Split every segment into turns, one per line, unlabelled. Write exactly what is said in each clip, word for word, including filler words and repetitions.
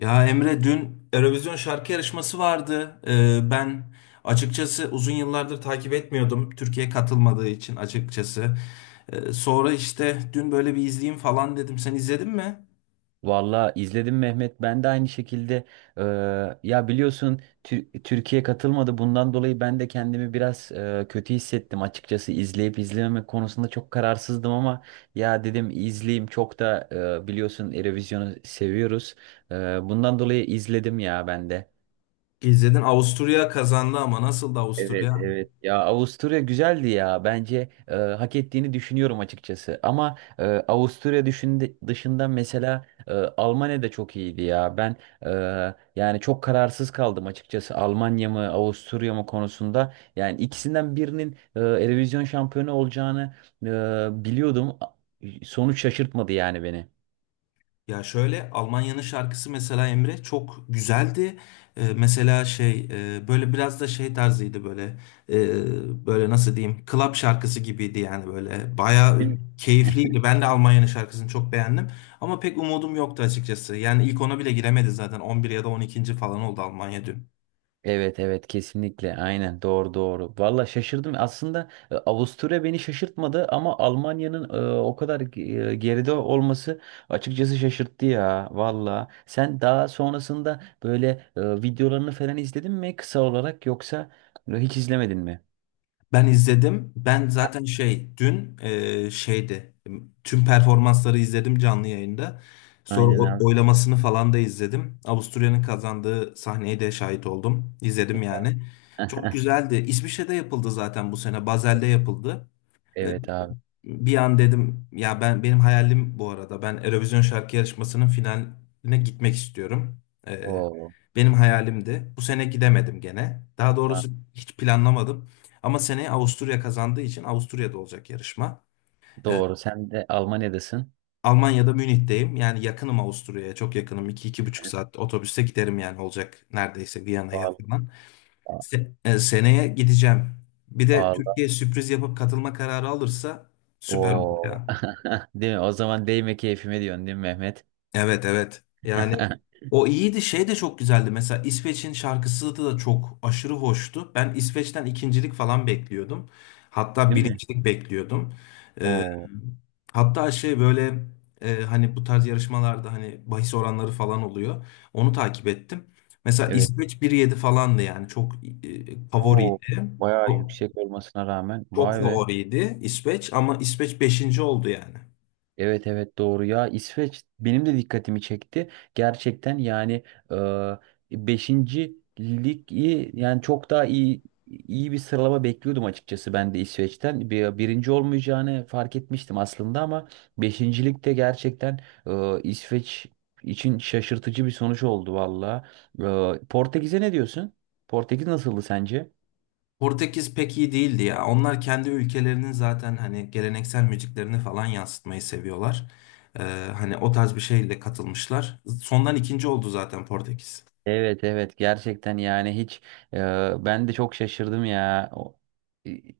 Ya Emre dün Eurovision şarkı yarışması vardı. Ee, ben açıkçası uzun yıllardır takip etmiyordum. Türkiye katılmadığı için açıkçası. Ee, sonra işte dün böyle bir izleyeyim falan dedim. Sen izledin mi?
Valla izledim Mehmet. Ben de aynı şekilde e, ya biliyorsun Tür- Türkiye katılmadı. Bundan dolayı ben de kendimi biraz e, kötü hissettim açıkçası. İzleyip izlememek konusunda çok kararsızdım ama ya dedim izleyeyim. Çok da e, biliyorsun Eurovision'u seviyoruz. E, Bundan dolayı izledim ya ben de.
İzledin. Avusturya kazandı ama nasıldı
Evet
Avusturya?
evet, ya Avusturya güzeldi ya, bence e, hak ettiğini düşünüyorum açıkçası ama e, Avusturya düşünde, dışında mesela e, Almanya da çok iyiydi ya ben, e, yani çok kararsız kaldım açıkçası, Almanya mı Avusturya mı konusunda. Yani ikisinden birinin e, Eurovision şampiyonu olacağını e, biliyordum, sonuç şaşırtmadı yani beni.
Ya şöyle Almanya'nın şarkısı mesela Emre çok güzeldi. Ee, mesela şey, e, böyle biraz da şey tarzıydı, böyle e, böyle nasıl diyeyim, club şarkısı gibiydi yani böyle bayağı keyifliydi. Ben de Almanya'nın şarkısını çok beğendim ama pek umudum yoktu açıkçası. Yani ilk ona bile giremedi zaten on bir ya da on ikinci falan oldu Almanya dün.
Evet evet, kesinlikle, aynen, doğru doğru. Valla şaşırdım aslında, e, Avusturya beni şaşırtmadı ama Almanya'nın e, o kadar ge- e, geride olması açıkçası şaşırttı ya valla. Sen daha sonrasında böyle e, videolarını falan izledin mi kısa olarak, yoksa e, hiç izlemedin mi?
Ben izledim. Ben zaten şey dün e, şeydi. Tüm performansları izledim canlı yayında. Sonra
Aynen
o-
abi.
oylamasını falan da izledim. Avusturya'nın kazandığı sahneye de şahit oldum. İzledim
Evet abi.
yani. Çok güzeldi. İsviçre'de yapıldı zaten bu sene. Basel'de yapıldı. E,
Evet abi.
bir an dedim, ya ben benim hayalim bu arada, ben Eurovision şarkı yarışmasının finaline gitmek istiyorum. Ee,
Oo.
benim hayalimdi. Bu sene gidemedim gene. Daha
va-
doğrusu hiç planlamadım. Ama seneye Avusturya kazandığı için Avusturya'da olacak yarışma. Ee,
Doğru, sen de Almanya'dasın.
Almanya'da Münih'teyim. Yani yakınım Avusturya'ya. Çok yakınım. İki iki buçuk saat otobüste giderim yani, olacak neredeyse Viyana'ya
Vallahi.
falan. Se- e, seneye gideceğim. Bir de
Vallahi.
Türkiye sürpriz yapıp katılma kararı alırsa süper olur.
Oo. Değil mi? O zaman değme keyfime diyorsun değil mi Mehmet?
Evet evet. Yani o iyiydi. Şey de çok güzeldi. Mesela İsveç'in şarkısı da çok aşırı hoştu. Ben İsveç'ten ikincilik falan bekliyordum. Hatta
Değil mi?
birincilik bekliyordum. Ee,
Oo,
hatta şey böyle, e, hani bu tarz yarışmalarda hani bahis oranları falan oluyor. Onu takip ettim. Mesela
evet.
İsveç bir virgül yedi falandı yani çok e,
Oo,
favoriydi.
bayağı
Çok,
yüksek olmasına rağmen
çok
vay be.
favoriydi İsveç ama İsveç beşinci oldu yani.
Evet evet doğru ya, İsveç benim de dikkatimi çekti. Gerçekten yani e, beşinci lig iyi, yani çok daha iyi iyi bir sıralama bekliyordum açıkçası ben de İsveç'ten. Bir, birinci olmayacağını fark etmiştim aslında ama beşinci ligde gerçekten e, İsveç için şaşırtıcı bir sonuç oldu valla. E, Portekiz'e ne diyorsun? Portekiz nasıldı sence?
Portekiz pek iyi değildi ya. Onlar kendi ülkelerinin zaten hani geleneksel müziklerini falan yansıtmayı seviyorlar. Ee, hani o tarz bir şeyle katılmışlar. Sondan ikinci oldu zaten Portekiz.
Evet evet gerçekten, yani hiç, e, ben de çok şaşırdım ya. O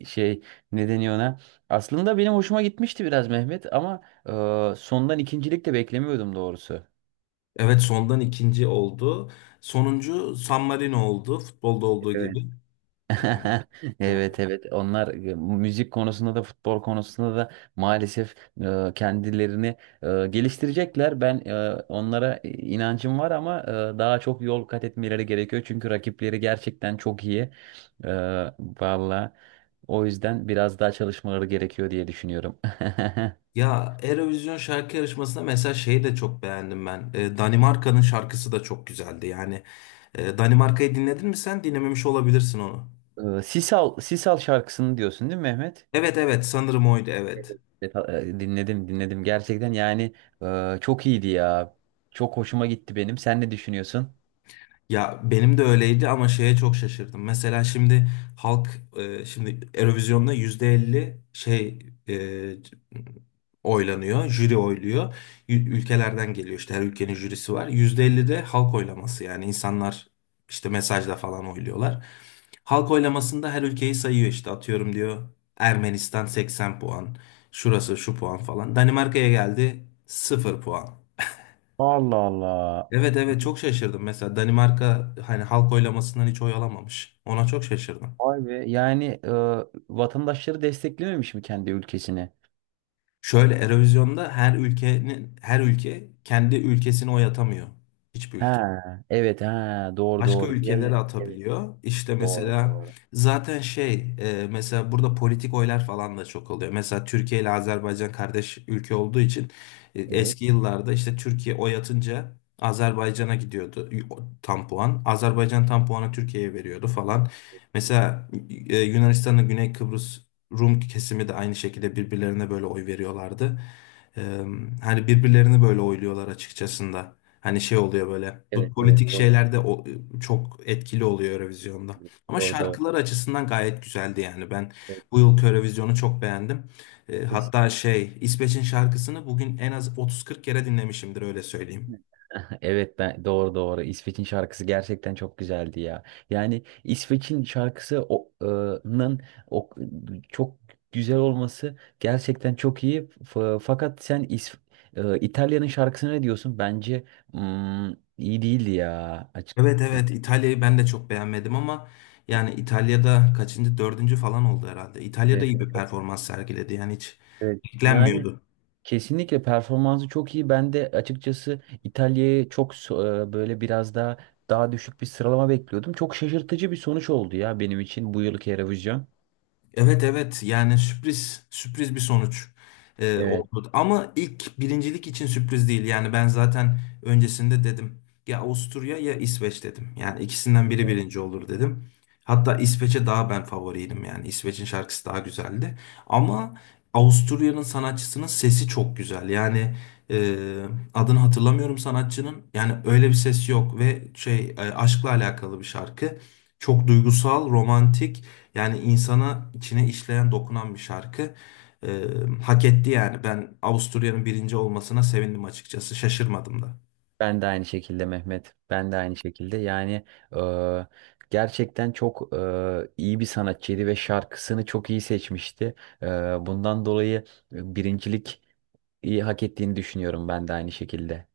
e, şey, ne deniyor ona. Aslında benim hoşuma gitmişti biraz Mehmet ama e, sondan ikincilik de beklemiyordum doğrusu.
Evet sondan ikinci oldu. Sonuncu San Marino oldu. Futbolda olduğu
Evet.
gibi. Yani
Evet
evet.
evet, onlar e, müzik konusunda da futbol konusunda da maalesef e, kendilerini e, geliştirecekler. Ben e, onlara e, inancım var ama e, daha çok yol kat etmeleri gerekiyor. Çünkü rakipleri gerçekten çok iyi. E, valla, o yüzden biraz daha çalışmaları gerekiyor diye düşünüyorum.
Ya Eurovision şarkı yarışmasında mesela şeyi de çok beğendim ben. Ee, Danimarka'nın şarkısı da çok güzeldi. Yani e, Danimarka'yı dinledin mi sen? Dinlememiş olabilirsin onu.
E, Sisal, Sisal şarkısını diyorsun değil mi Mehmet?
Evet evet sanırım oydu evet.
Evet, e, Dinledim dinledim, gerçekten yani e, çok iyiydi ya. Çok hoşuma gitti benim. Sen ne düşünüyorsun?
Ya benim de öyleydi ama şeye çok şaşırdım. Mesela şimdi halk, e, şimdi Eurovision'da yüzde elli şey, e, oylanıyor, jüri oyluyor. Ü- Ülkelerden geliyor işte, her ülkenin jürisi var. Yüzde elli de halk oylaması, yani insanlar işte mesajla falan oyluyorlar. Halk oylamasında her ülkeyi sayıyor, işte atıyorum diyor Ermenistan seksen puan, şurası şu puan falan. Danimarka'ya geldi sıfır puan.
Allah Allah.
Evet evet çok şaşırdım. Mesela Danimarka hani halk oylamasından hiç oy alamamış. Ona çok şaşırdım.
Vay be. Yani e, vatandaşları desteklememiş mi kendi ülkesini?
Şöyle, Eurovision'da her ülkenin her ülke kendi ülkesine oy atamıyor. Hiçbir ülke.
Ha, evet, ha, doğru
Başka
doğru. Diğer
ülkelere
ülke- evet,
atabiliyor. İşte
doğru
mesela
doğru.
zaten şey, e, mesela burada politik oylar falan da çok oluyor. Mesela Türkiye ile Azerbaycan kardeş ülke olduğu için e,
Evet.
eski yıllarda işte Türkiye oy atınca Azerbaycan'a gidiyordu, y- o- tam puan. Azerbaycan tam puanı Türkiye'ye veriyordu falan. Mesela e, Yunanistan'ın Güney Kıbrıs Rum kesimi de aynı şekilde birbirlerine böyle oy veriyorlardı. E, hani birbirlerini böyle oyluyorlar açıkçası. Hani şey oluyor böyle. Bu
Evet evet
politik
doğru.
şeyler de o- çok etkili oluyor Eurovision'da. Ama
Doğru doğru.
şarkılar açısından gayet güzeldi yani. Ben bu yılki Eurovision'u çok beğendim. E,
Evet.
hatta şey, İsveç'in şarkısını bugün en az otuz kırk kere dinlemişimdir, öyle söyleyeyim.
Evet ben, doğru doğru. İsveç'in şarkısı gerçekten çok güzeldi ya. Yani İsveç'in şarkısı o, e, nın o, çok güzel olması gerçekten çok iyi. F- fakat sen İs- e, İtalya'nın şarkısına ne diyorsun? Bence mm, iyi değildi ya. Açık.
Evet
Yani,
evet İtalya'yı ben de çok beğenmedim ama yani İtalya'da kaçıncı, dördüncü falan oldu herhalde. İtalya'da
evet,
iyi bir performans sergiledi yani, hiç
evet. Yani
beklenmiyordu.
kesinlikle performansı çok iyi. Ben de açıkçası İtalya'yı çok so- e, böyle biraz daha daha düşük bir sıralama bekliyordum. Çok şaşırtıcı bir sonuç oldu ya benim için bu yılki Eurovision.
Evet evet yani sürpriz, sürpriz bir sonuç e,
Evet.
oldu. Ama ilk birincilik için sürpriz değil. Yani ben zaten öncesinde dedim, ya Avusturya ya İsveç dedim. Yani ikisinden biri birinci olur dedim. Hatta İsveç'e daha ben favoriydim, yani İsveç'in şarkısı daha güzeldi. Ama Avusturya'nın sanatçısının sesi çok güzel. Yani e, adını hatırlamıyorum sanatçının. Yani öyle bir ses yok ve şey, e, aşkla alakalı bir şarkı. Çok duygusal, romantik. Yani insana içine işleyen, dokunan bir şarkı. Ee, hak etti yani. Ben Avusturya'nın birinci olmasına sevindim açıkçası. Şaşırmadım da.
Ben de aynı şekilde Mehmet. Ben de aynı şekilde. Yani e, gerçekten çok e, iyi bir sanatçıydı ve şarkısını çok iyi seçmişti. E, bundan dolayı e, birincilik iyi hak ettiğini düşünüyorum ben de aynı şekilde.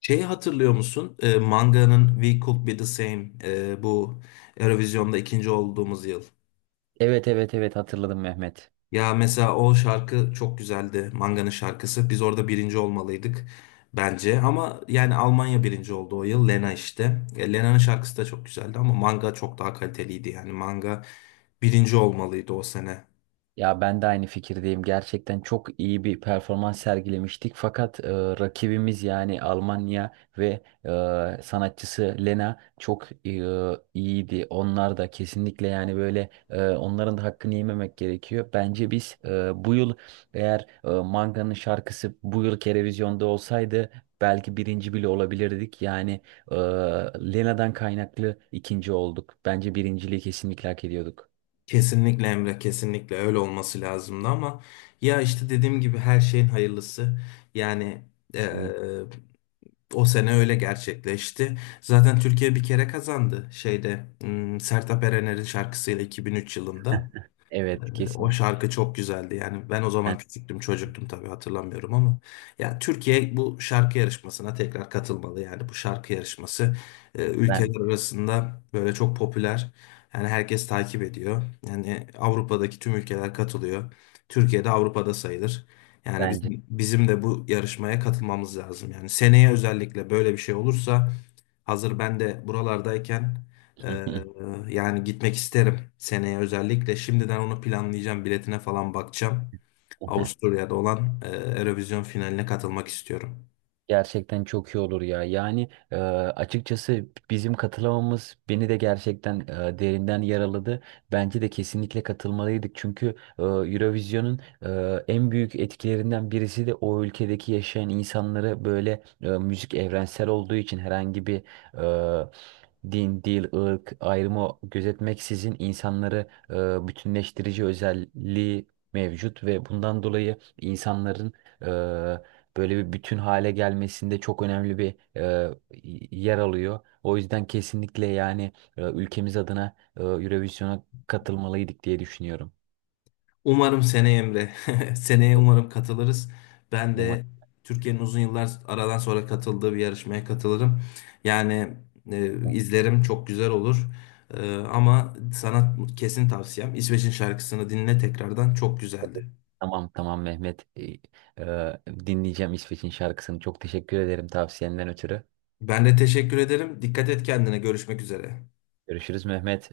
Şeyi hatırlıyor musun? Ee, Manga'nın We Could Be The Same, ee, bu Eurovision'da ikinci olduğumuz yıl.
Evet evet evet hatırladım Mehmet.
Ya mesela o şarkı çok güzeldi. Manga'nın şarkısı. Biz orada birinci olmalıydık bence. Ama yani Almanya birinci oldu o yıl. Lena işte. E, Lena'nın şarkısı da çok güzeldi ama Manga çok daha kaliteliydi. Yani Manga birinci olmalıydı o sene.
Ya ben de aynı fikirdeyim. Gerçekten çok iyi bir performans sergilemiştik. Fakat e, rakibimiz yani Almanya ve e, sanatçısı Lena çok e, iyiydi. Onlar da kesinlikle, yani böyle, e, onların da hakkını yememek gerekiyor. Bence biz e, bu yıl, eğer e, Manga'nın şarkısı bu yıl televizyonda olsaydı belki birinci bile olabilirdik. Yani e, Lena'dan kaynaklı ikinci olduk. Bence birinciliği kesinlikle hak ediyorduk.
Kesinlikle Emre, kesinlikle öyle olması lazımdı ama ya işte dediğim gibi, her şeyin hayırlısı. Yani eee,
Kesinlikle.
o sene öyle gerçekleşti. Zaten Türkiye bir kere kazandı şeyde, hmm, Sertab Erener'in şarkısıyla iki bin üç yılında.
Evet
O
kesinlikle.
şarkı çok güzeldi. Yani ben o zaman küçüktüm, çocuktum, tabii hatırlamıyorum ama ya Türkiye bu şarkı yarışmasına tekrar katılmalı. Yani bu şarkı yarışması e,
Ben
ülkeler arasında böyle çok popüler. Yani herkes takip ediyor. Yani Avrupa'daki tüm ülkeler katılıyor. Türkiye de Avrupa'da sayılır. Yani
bence.
bizim, bizim de bu yarışmaya katılmamız lazım. Yani seneye özellikle böyle bir şey olursa, hazır ben de buralardayken, ee, yani gitmek isterim seneye özellikle. Şimdiden onu planlayacağım. Biletine falan bakacağım. Avusturya'da olan e, Eurovision finaline katılmak istiyorum.
Gerçekten çok iyi olur ya. Yani e, açıkçası bizim katılamamız beni de gerçekten e, derinden yaraladı. Bence de kesinlikle katılmalıydık. Çünkü e, Eurovision'un e, en büyük etkilerinden birisi de o ülkedeki yaşayan insanları, böyle e, müzik evrensel olduğu için herhangi bir e, din, dil, ırk ayrımı gözetmeksizin insanları e, bütünleştirici özelliği mevcut ve bundan dolayı insanların böyle bir bütün hale gelmesinde çok önemli bir e, yer alıyor. O yüzden kesinlikle, yani e, ülkemiz adına e, Eurovision'a katılmalıydık diye düşünüyorum.
Umarım seneye Emre. Seneye umarım katılırız. Ben
Umarım.
de Türkiye'nin uzun yıllar aradan sonra katıldığı bir yarışmaya katılırım. Yani e, izlerim, çok güzel olur. E, ama sana kesin tavsiyem, İsveç'in şarkısını dinle tekrardan, çok güzeldi.
Tamam tamam Mehmet. E, e, dinleyeceğim İsveç'in şarkısını. Çok teşekkür ederim tavsiyenden ötürü.
Ben de teşekkür ederim. Dikkat et kendine. Görüşmek üzere.
Görüşürüz Mehmet.